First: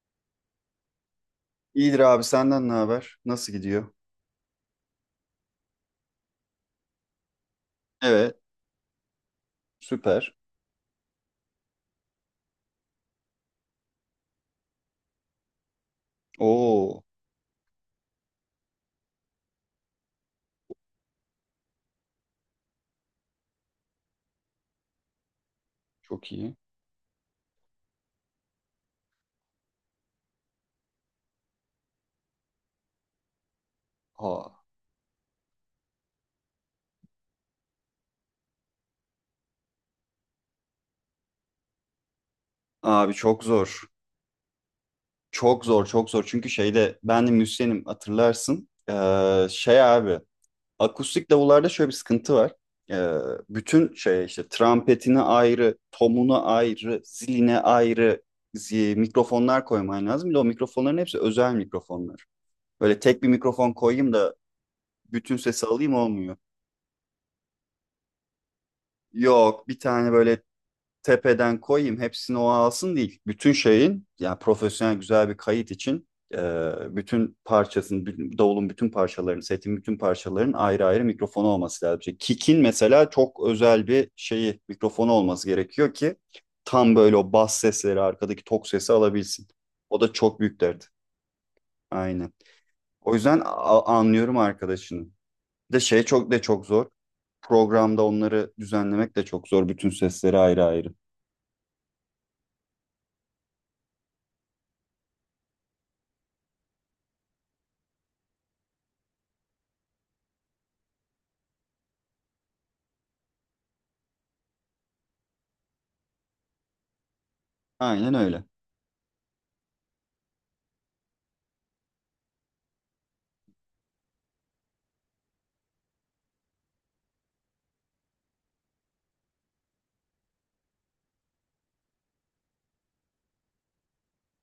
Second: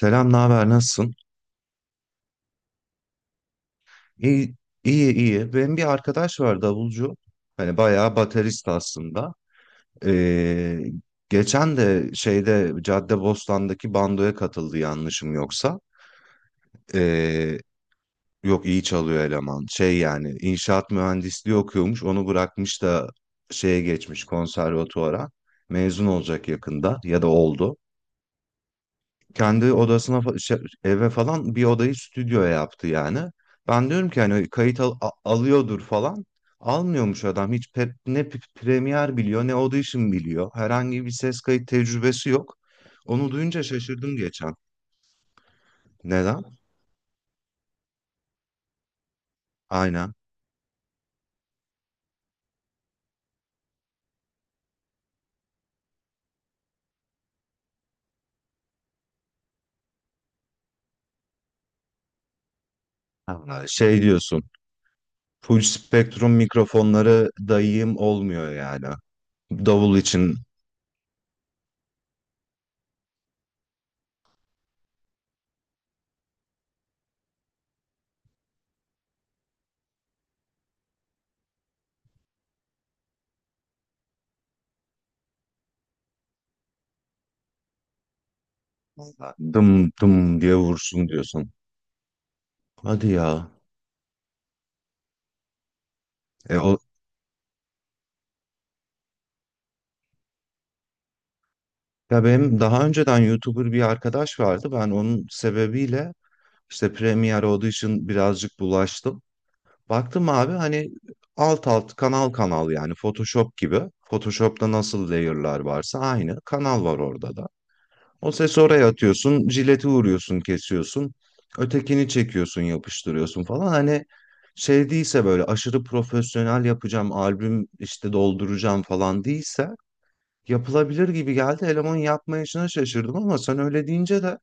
Selam, ne haber, nasılsın? İyidir abi senden ne haber? Nasıl gidiyor? İyi, iyi. Benim bir arkadaş var, davulcu. Hani bayağı Evet, baterist aslında. süper. Ee, Geçen de şeyde Caddebostan'daki bandoya katıldı, yanlışım yoksa. Oo, Ee, Yok, iyi çalıyor eleman. Şey, yani inşaat mühendisliği okuyormuş. Onu bırakmış da şeye geçmiş, konservatuvara. Mezun çok olacak iyi. yakında ya da oldu. Kendi odasına eve falan bir odayı stüdyoya yaptı yani. Ben diyorum ki hani Aa, alıyordur falan. Almıyormuş adam hiç, ne Premiere biliyor ne Audition biliyor. Herhangi bir ses kayıt tecrübesi yok. abi Onu çok duyunca zor. şaşırdım geçen. Çok zor, çok zor. Çünkü Neden? şeyde ben de müzisyenim hatırlarsın. Şey Aynen. abi, akustik davullarda şöyle bir sıkıntı var. Ee, bütün şey işte trampetine ayrı, tomuna ayrı, ziline ayrı mikrofonlar koyman lazım. Bir de o mikrofonların hepsi özel mikrofonlar. Böyle tek bir Ha, mikrofon şey koyayım da diyorsun. bütün Full sesi alayım spektrum olmuyor. mikrofonları dayayım olmuyor yani. Yok, bir Davul tane için böyle tepeden koyayım hepsini o alsın değil. Bütün şeyin yani profesyonel güzel bir kayıt için e, bütün parçasının, bütün- davulun bütün parçalarının, setin bütün parçalarının ayrı ayrı mikrofonu olması lazım. İşte kick'in mesela çok özel bir şeyi, mikrofonu olması gerekiyor ki tam böyle o bas sesleri, arkadaki tok sesi alabilsin. dım O da çok dım diye büyük dert. vursun diyorsun. Aynen. Hadi O yüzden ya. Anlıyorum arkadaşını. Bir de şey çok de E, çok o, zor. Programda onları düzenlemek de çok zor. Bütün sesleri ayrı ayrı. Ya benim daha önceden YouTuber bir arkadaş vardı. Ben onun sebebiyle işte Premiere Audition birazcık bulaştım. Baktım abi, hani alt alt kanal kanal yani Photoshop gibi. Photoshop'ta nasıl layer'lar varsa aynı kanal var orada da. Aynen O öyle. sesi oraya atıyorsun, jileti vuruyorsun, kesiyorsun. Ötekini çekiyorsun, yapıştırıyorsun falan. Hani şey değilse, böyle aşırı profesyonel yapacağım, albüm işte dolduracağım falan değilse yapılabilir gibi geldi. Elemanın yapmayışına şaşırdım ama sen öyle deyince de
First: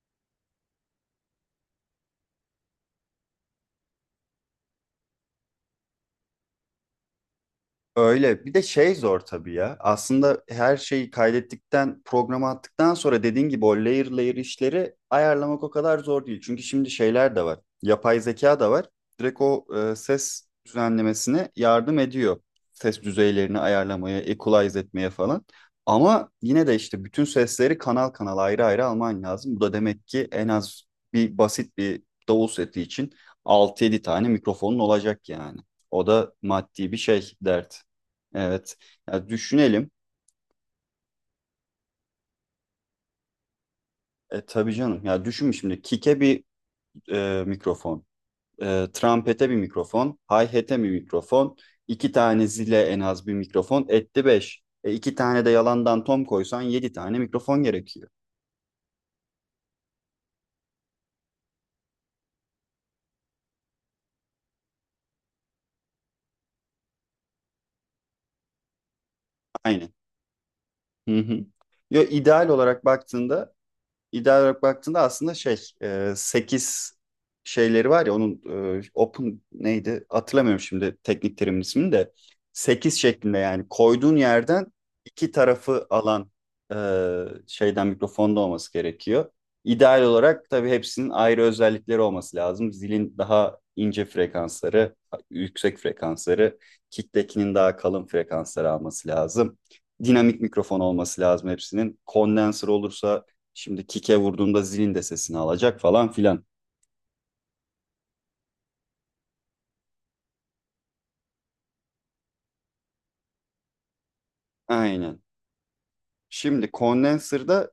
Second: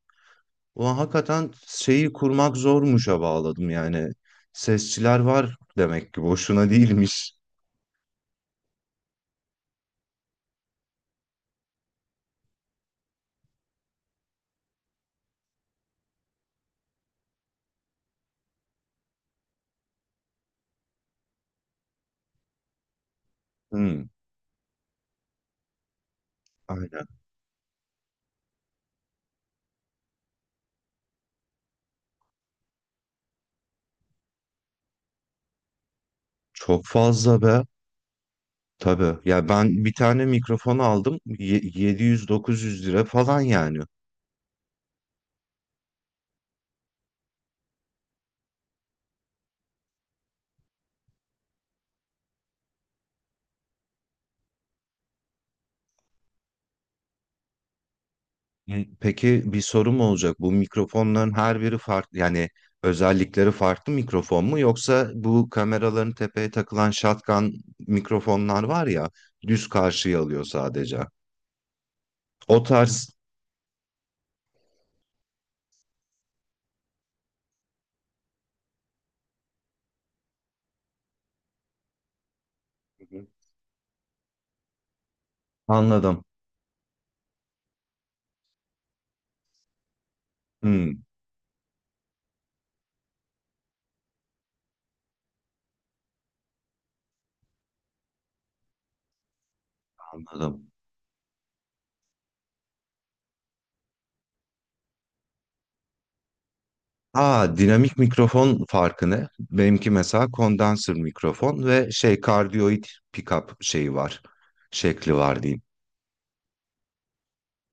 ulan hakikaten şeyi kurmak zormuşa bağladım yani. Sesçiler var demek ki, boşuna değilmiş. Öyle. Bir de şey zor tabii ya. Aslında her şeyi kaydettikten, programa attıktan sonra dediğin gibi o layer layer işleri ayarlamak o kadar zor değil. Çünkü şimdi şeyler de var. Yapay zeka da var. Direkt o ses düzenlemesine yardım ediyor. Ses düzeylerini Hmm, ayarlamaya, equalize etmeye falan. Ama yine de işte aynen. bütün sesleri kanal kanal ayrı ayrı alman lazım. Bu da demek ki en az bir basit bir davul seti için 6 yedi tane mikrofonun olacak yani. O da Çok maddi bir şey fazla be. dert. Evet. Tabii. Ya Ya ben düşünelim. bir tane mikrofon aldım. 700 900 lira falan yani. E, tabii canım. Ya düşün şimdi. Kick'e bir mikrofon. Trumpete bir mikrofon. Hi-hat'e bir mikrofon. İki tane zile en az bir mikrofon. Etti beş. İki tane de yalandan tom koysan yedi tane mikrofon gerekiyor. Hı, peki bir sorum olacak. Bu mikrofonların her biri farklı, yani özellikleri farklı mikrofon mu, yoksa bu kameraların tepeye takılan shotgun mikrofonlar var ya, düz Aynen. karşıya alıyor sadece. Hı hı. Yo, ideal O olarak tarz. baktığında İdeal olarak baktığında aslında şey 8 şeyleri var ya onun open neydi hatırlamıyorum şimdi teknik terimin ismini de 8 Hı hı. şeklinde yani koyduğun yerden iki tarafı Anladım. alan e, şeyden mikrofonda olması gerekiyor. İdeal olarak tabii Hı, hepsinin ayrı özellikleri olması lazım. Zilin daha ince frekansları, yüksek frekansları, kicktekinin daha kalın frekansları alması lazım. Dinamik anladım. mikrofon olması lazım hepsinin. Kondenser olursa şimdi kike vurduğunda zilin de sesini alacak falan filan. Aa, dinamik mikrofon farkı ne? Benimki mesela kondansör mikrofon ve şey, kardiyoid pickup şeyi var. Şekli Aynen. var diyeyim. Şimdi condenser'da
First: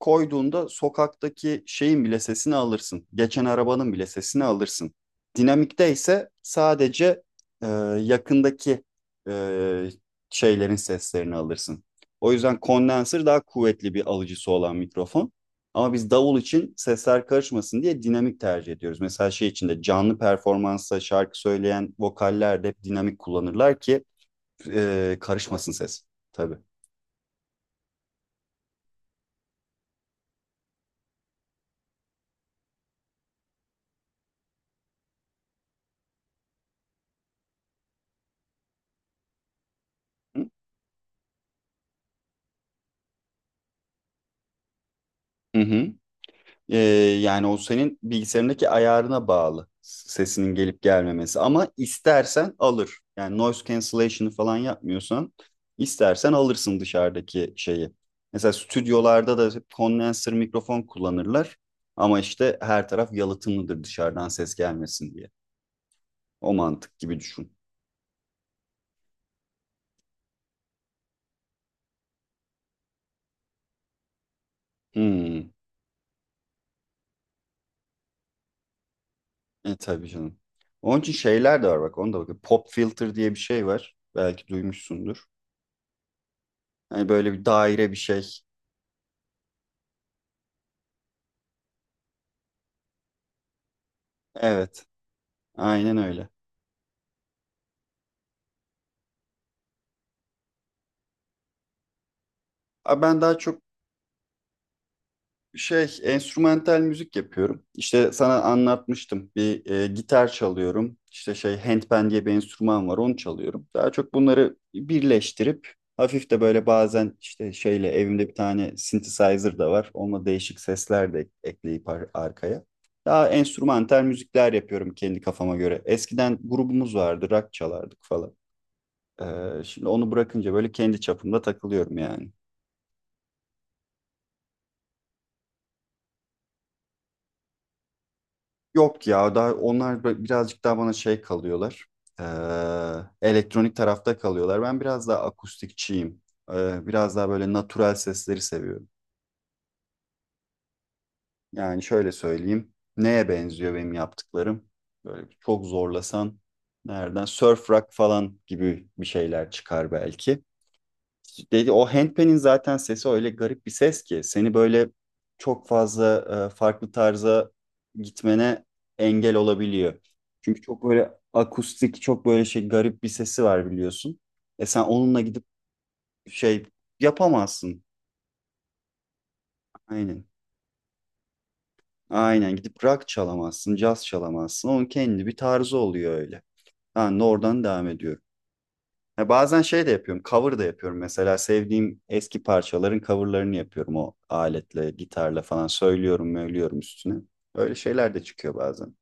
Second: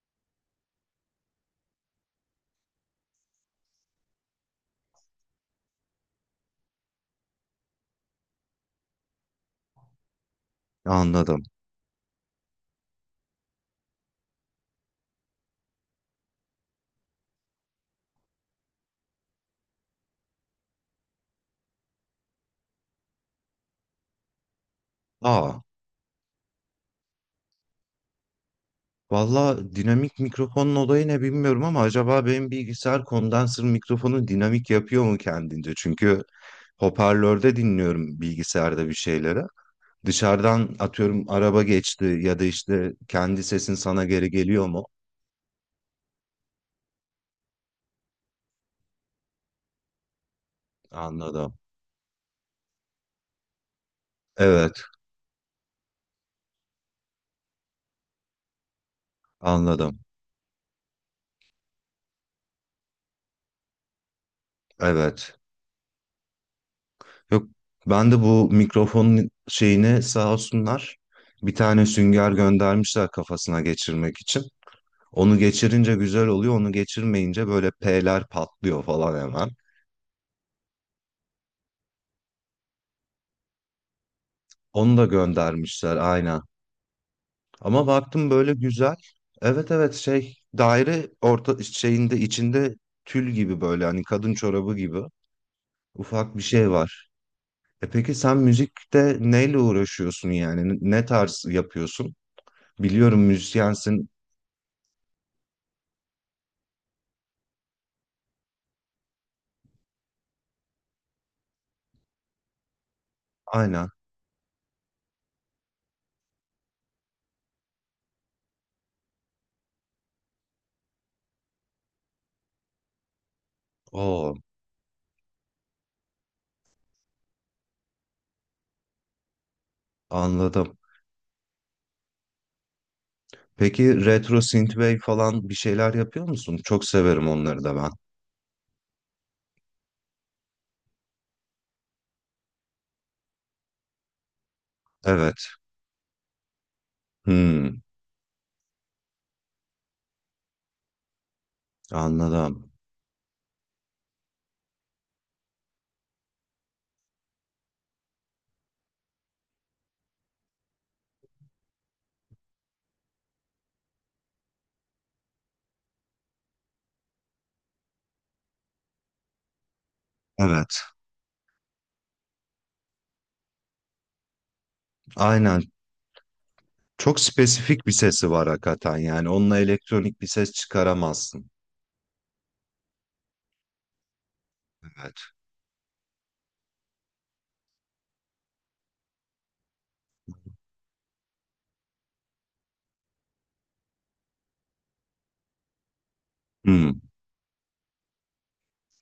koyduğunda sokaktaki şeyin bile sesini alırsın. Geçen arabanın bile sesini alırsın. Dinamikte ise sadece e, yakındaki e, şeylerin seslerini Anladım. alırsın. O yüzden condenser daha kuvvetli bir alıcısı olan mikrofon. Ama biz davul için sesler karışmasın diye dinamik tercih ediyoruz. Mesela şey içinde canlı performansta şarkı söyleyen vokaller de hep dinamik kullanırlar ki Aa. karışmasın ses. Tabii. Valla dinamik mikrofonun olayı ne bilmiyorum ama acaba benim bilgisayar kondansör mikrofonu dinamik yapıyor mu kendince? Çünkü hoparlörde dinliyorum bilgisayarda bir şeyleri. Hı hı. Dışarıdan atıyorum araba geçti ya da işte kendi sesin sana geri geliyor mu? E, yani o senin bilgisayarındaki ayarına bağlı sesinin gelip gelmemesi. Anladım. Ama istersen alır. Yani noise cancellation'ı falan Evet, yapmıyorsan istersen alırsın dışarıdaki şeyi. Mesela stüdyolarda da hep anladım. kondenser mikrofon kullanırlar. Ama işte her taraf yalıtımlıdır dışarıdan ses gelmesin diye. Evet. O mantık gibi Yok, düşün. ben de bu mikrofonun şeyini, sağ olsunlar, bir tane sünger göndermişler kafasına geçirmek için. Onu Hmm. geçirince güzel oluyor. Onu geçirmeyince böyle P'ler patlıyor falan hemen. E tabii canım. Onun için şeyler de var bak onu da bak. Pop filter diye bir şey var. Belki Onu da duymuşsundur. göndermişler aynen. Yani böyle bir Ama daire bir baktım şey. böyle güzel. Evet evet, şey daire orta şeyinde içinde tül gibi, böyle hani kadın çorabı Evet, gibi aynen öyle. ufak bir şey var. E peki sen müzikte neyle uğraşıyorsun yani? Ne tarz yapıyorsun? A, Biliyorum ben daha çok müzisyensin. şey enstrümantal müzik yapıyorum. İşte sana anlatmıştım. Bir gitar çalıyorum. İşte şey handpan diye bir enstrüman var, onu çalıyorum. Aynen. Daha çok bunları birleştirip hafif de böyle bazen işte şeyle evimde bir tane synthesizer da var. Onunla değişik sesler de ekleyip arkaya. Daha enstrümantal Oo, müzikler yapıyorum kendi kafama göre. Eskiden grubumuz vardı, rock çalardık falan. Şimdi onu bırakınca böyle anladım. kendi çapımda takılıyorum yani. Peki retro synthwave falan bir şeyler yapıyor musun? Çok severim onları da ben. Yok ya daha onlar birazcık daha bana şey kalıyorlar. Ee, elektronik tarafta kalıyorlar. Ben biraz daha Evet. akustikçiyim. Biraz daha böyle Hmm. natural sesleri seviyorum. Yani şöyle Anladım. söyleyeyim. Neye benziyor benim yaptıklarım? Böyle çok zorlasan nereden? Surf rock falan gibi bir şeyler çıkar belki. Dedi o handpan'in zaten sesi öyle garip bir ses ki seni böyle çok fazla farklı tarza gitmene engel olabiliyor. Çünkü Evet. çok böyle akustik, çok böyle şey garip bir sesi var biliyorsun. E sen onunla gidip Aynen. şey Çok yapamazsın. spesifik bir sesi var hakikaten yani. Onunla elektronik Aynen. bir ses çıkaramazsın. Aynen gidip rock çalamazsın, caz çalamazsın. Onun Evet. kendi bir tarzı oluyor öyle. Ben de oradan devam ediyorum. Ya bazen şey de yapıyorum, cover da yapıyorum. Mesela sevdiğim eski parçaların coverlarını yapıyorum o aletle, gitarla falan söylüyorum, söylüyorum Hmm. üstüne. Öyle şeyler de çıkıyor bazen.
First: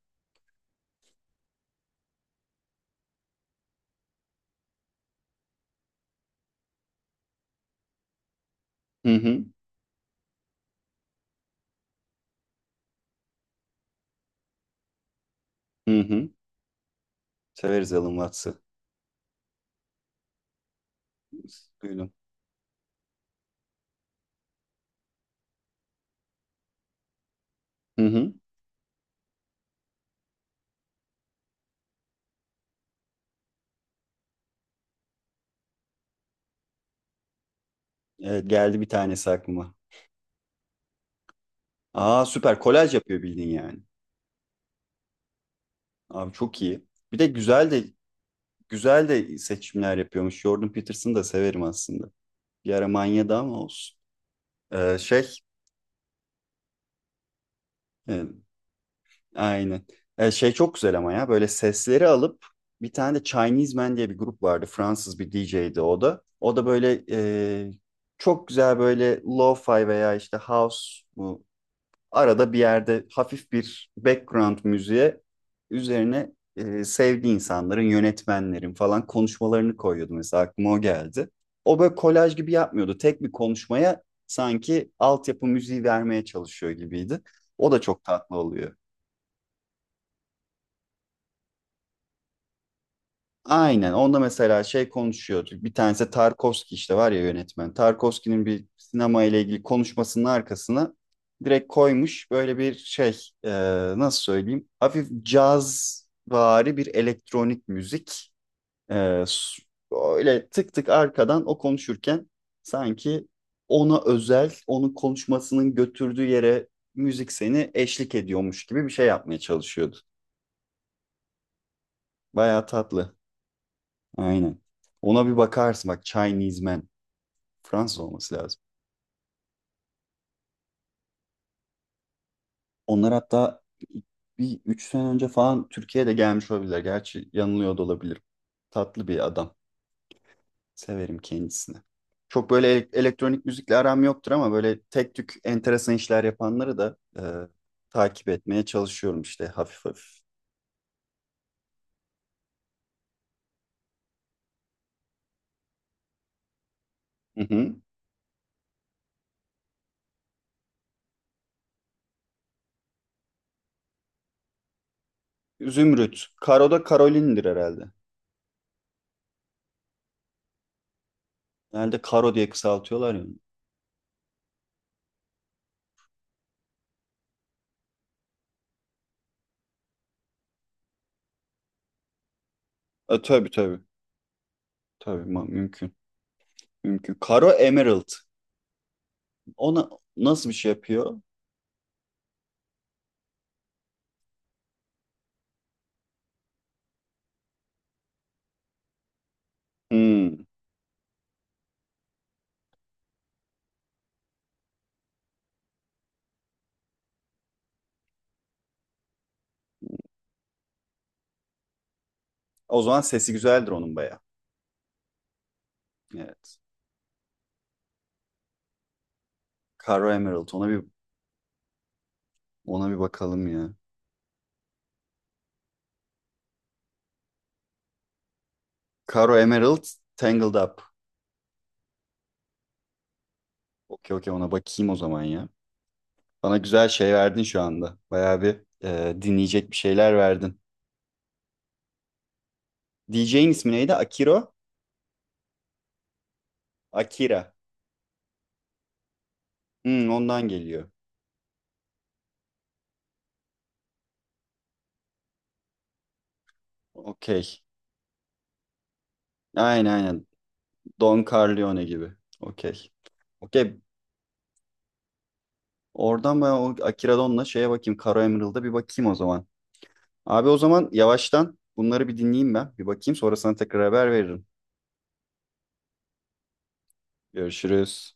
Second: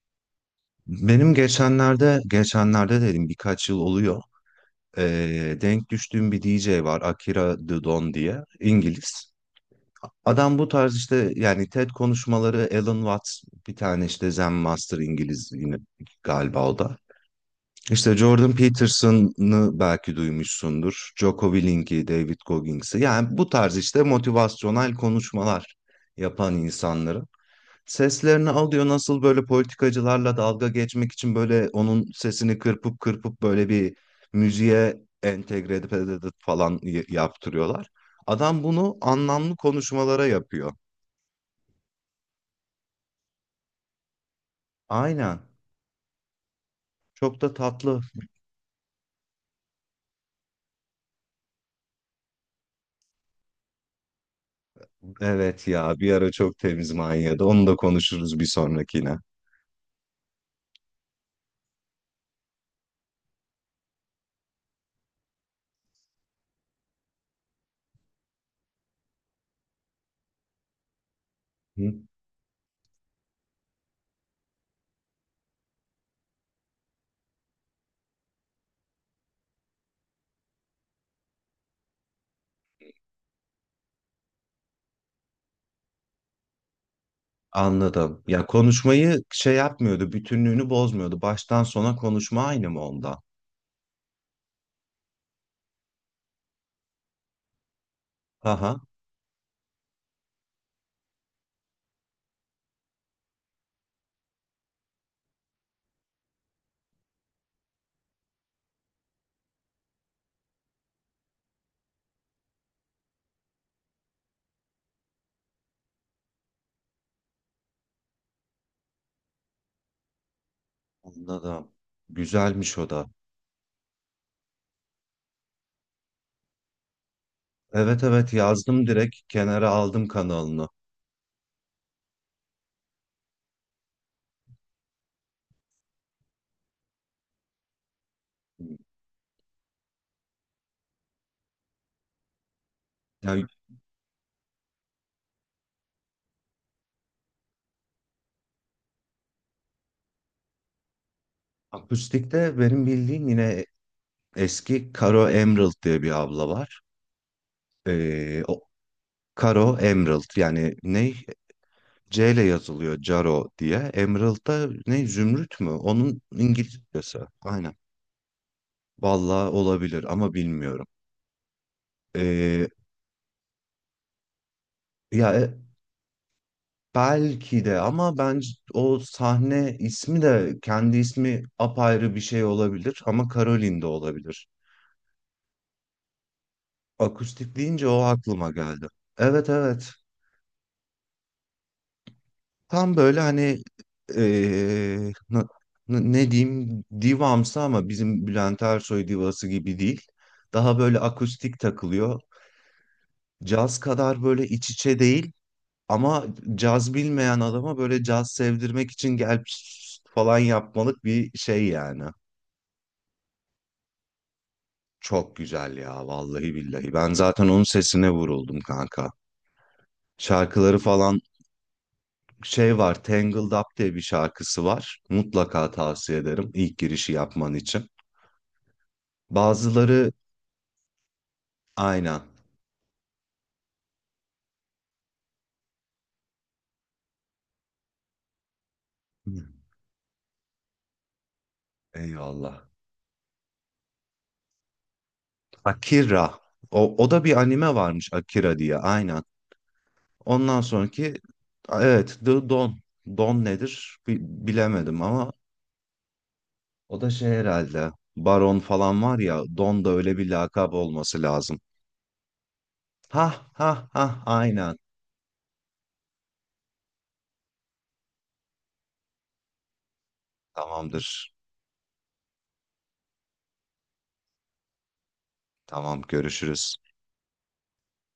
Benim geçenlerde dedim, birkaç yıl oluyor. Denk düştüğüm bir DJ var. Akira The Don diye. Hı İngiliz. hı, Adam bu tarz işte, yani TED konuşmaları, Alan Watts, bir tane işte Zen Master İngiliz yine hı hı. galiba o da. Severiz Alan İşte Jordan Watts'ı. Peterson'ı belki duymuşsundur. Jocko Willink'i, Duydum. David Goggins'i. Yani bu tarz işte motivasyonel konuşmalar yapan insanların Hı hı. seslerini alıyor. Nasıl böyle politikacılarla dalga geçmek için böyle onun sesini kırpıp kırpıp böyle bir müziğe entegre edip falan yaptırıyorlar. Evet, Adam geldi bir bunu tanesi anlamlı aklıma. konuşmalara yapıyor. Aa, süper, kolaj yapıyor bildiğin yani. Aynen. Abi çok iyi. Bir de Çok da güzel de tatlı. güzel de seçimler yapıyormuş. Jordan Peterson'ı da severim aslında. Bir ara manyadı ama olsun. Ee, şey, Evet ya, bir ara çok temiz manyadı. Onu da e, konuşuruz bir sonrakine. Aynen. Şey çok güzel ama ya böyle sesleri alıp bir tane de Chinese Man diye bir grup vardı. Fransız bir DJ'di o da. O da böyle çok güzel böyle lo-fi veya işte house bu Hı? arada bir yerde hafif bir background müziğe üzerine sevdiği insanların, yönetmenlerin falan konuşmalarını koyuyordu mesela aklıma o geldi. O böyle kolaj gibi yapmıyordu. Tek bir konuşmaya sanki altyapı müziği vermeye çalışıyor gibiydi. O da çok Anladım. tatlı Ya oluyor. konuşmayı şey yapmıyordu, bütünlüğünü bozmuyordu. Baştan sona konuşma aynı mı onda? Aynen. Onda mesela şey konuşuyorduk. Bir tanesi Tarkovski işte var ya yönetmen. Tarkovski'nin bir Aha, sinema ile ilgili konuşmasının arkasına direkt koymuş böyle bir şey e, nasıl söyleyeyim? Hafif cazvari bir elektronik müzik. E, s- öyle tık tık arkadan o konuşurken sanki ona özel, onun konuşmasının götürdüğü yere müzik seni eşlik ediyormuş gibi bir şey yapmaya çalışıyordu. anladım. Bayağı Güzelmiş o da. tatlı. Aynen. Ona bir bakarsın. Bak Chinese Man. Fransız Evet evet, olması lazım. yazdım, direkt kenara aldım kanalını. Onlar hatta bir 3 sene önce falan Türkiye'de gelmiş olabilirler. Gerçi yanılıyor da olabilirim. Tatlı bir adam. Severim kendisini. Çok böyle elektronik Yani müzikle aram yoktur ama böyle tek tük enteresan işler yapanları da takip etmeye çalışıyorum işte hafif hafif. akustikte benim bildiğim yine eski Karo Emerald diye bir abla var. Hı hı. O Karo Emerald, yani ne, C ile yazılıyor, Caro diye. Emerald da ne, Zümrüt mü? Onun Zümrüt. Karo da İngilizcesi. Karolin'dir Aynen. herhalde. Vallahi olabilir ama bilmiyorum. Herhalde Karo diye kısaltıyorlar ya. Ya belki de, ama bence o sahne ismi de, kendi ismi apayrı bir şey olabilir E, ama tabii tabii. Caroline de olabilir. Tabii mümkün. Mümkün. Karo Akustik deyince o Emerald. aklıma geldi. Evet Ona evet. nasıl bir şey yapıyor? Tam böyle hani, e, na- ne diyeyim, divamsı, ama bizim Bülent Ersoy divası gibi değil. Hmm. Daha böyle akustik takılıyor. Caz kadar böyle iç içe değil. Ama caz bilmeyen adama böyle caz sevdirmek için gel falan yapmalık bir şey yani. O zaman sesi güzeldir onun baya. Çok güzel ya, vallahi Evet. billahi. Ben zaten onun sesine vuruldum kanka. Caro Emerald. Ona Şarkıları bir falan, şey ona bir var, bakalım Tangled Up ya. diye bir şarkısı var. Mutlaka tavsiye ederim ilk girişi yapman için. Caro Emerald Bazıları Tangled Up. aynen. Okey okey, ona bakayım o zaman ya. Bana güzel şey verdin şu anda. Bayağı bir dinleyecek bir şeyler verdin. Eyvallah. DJ'in ismi neydi? Akiro? Akira. O, o da bir Akira. anime varmış Akira diye. Aynen. Hmm, ondan Ondan geliyor. sonraki evet, The Don. Don nedir bilemedim ama o da şey Okey. herhalde, Baron falan var ya, Aynen Don da öyle aynen. bir lakap olması Don lazım. Corleone gibi. Okey. Ha Okey. ha ha, aynen, Oradan ben o Akira Don'la şeye bakayım. Caro Emerald'a bir bakayım o zaman. Abi o zaman tamamdır. yavaştan bunları bir dinleyeyim ben. Bir bakayım sonra sana tekrar haber veririm. Tamam, görüşürüz. Görüşürüz.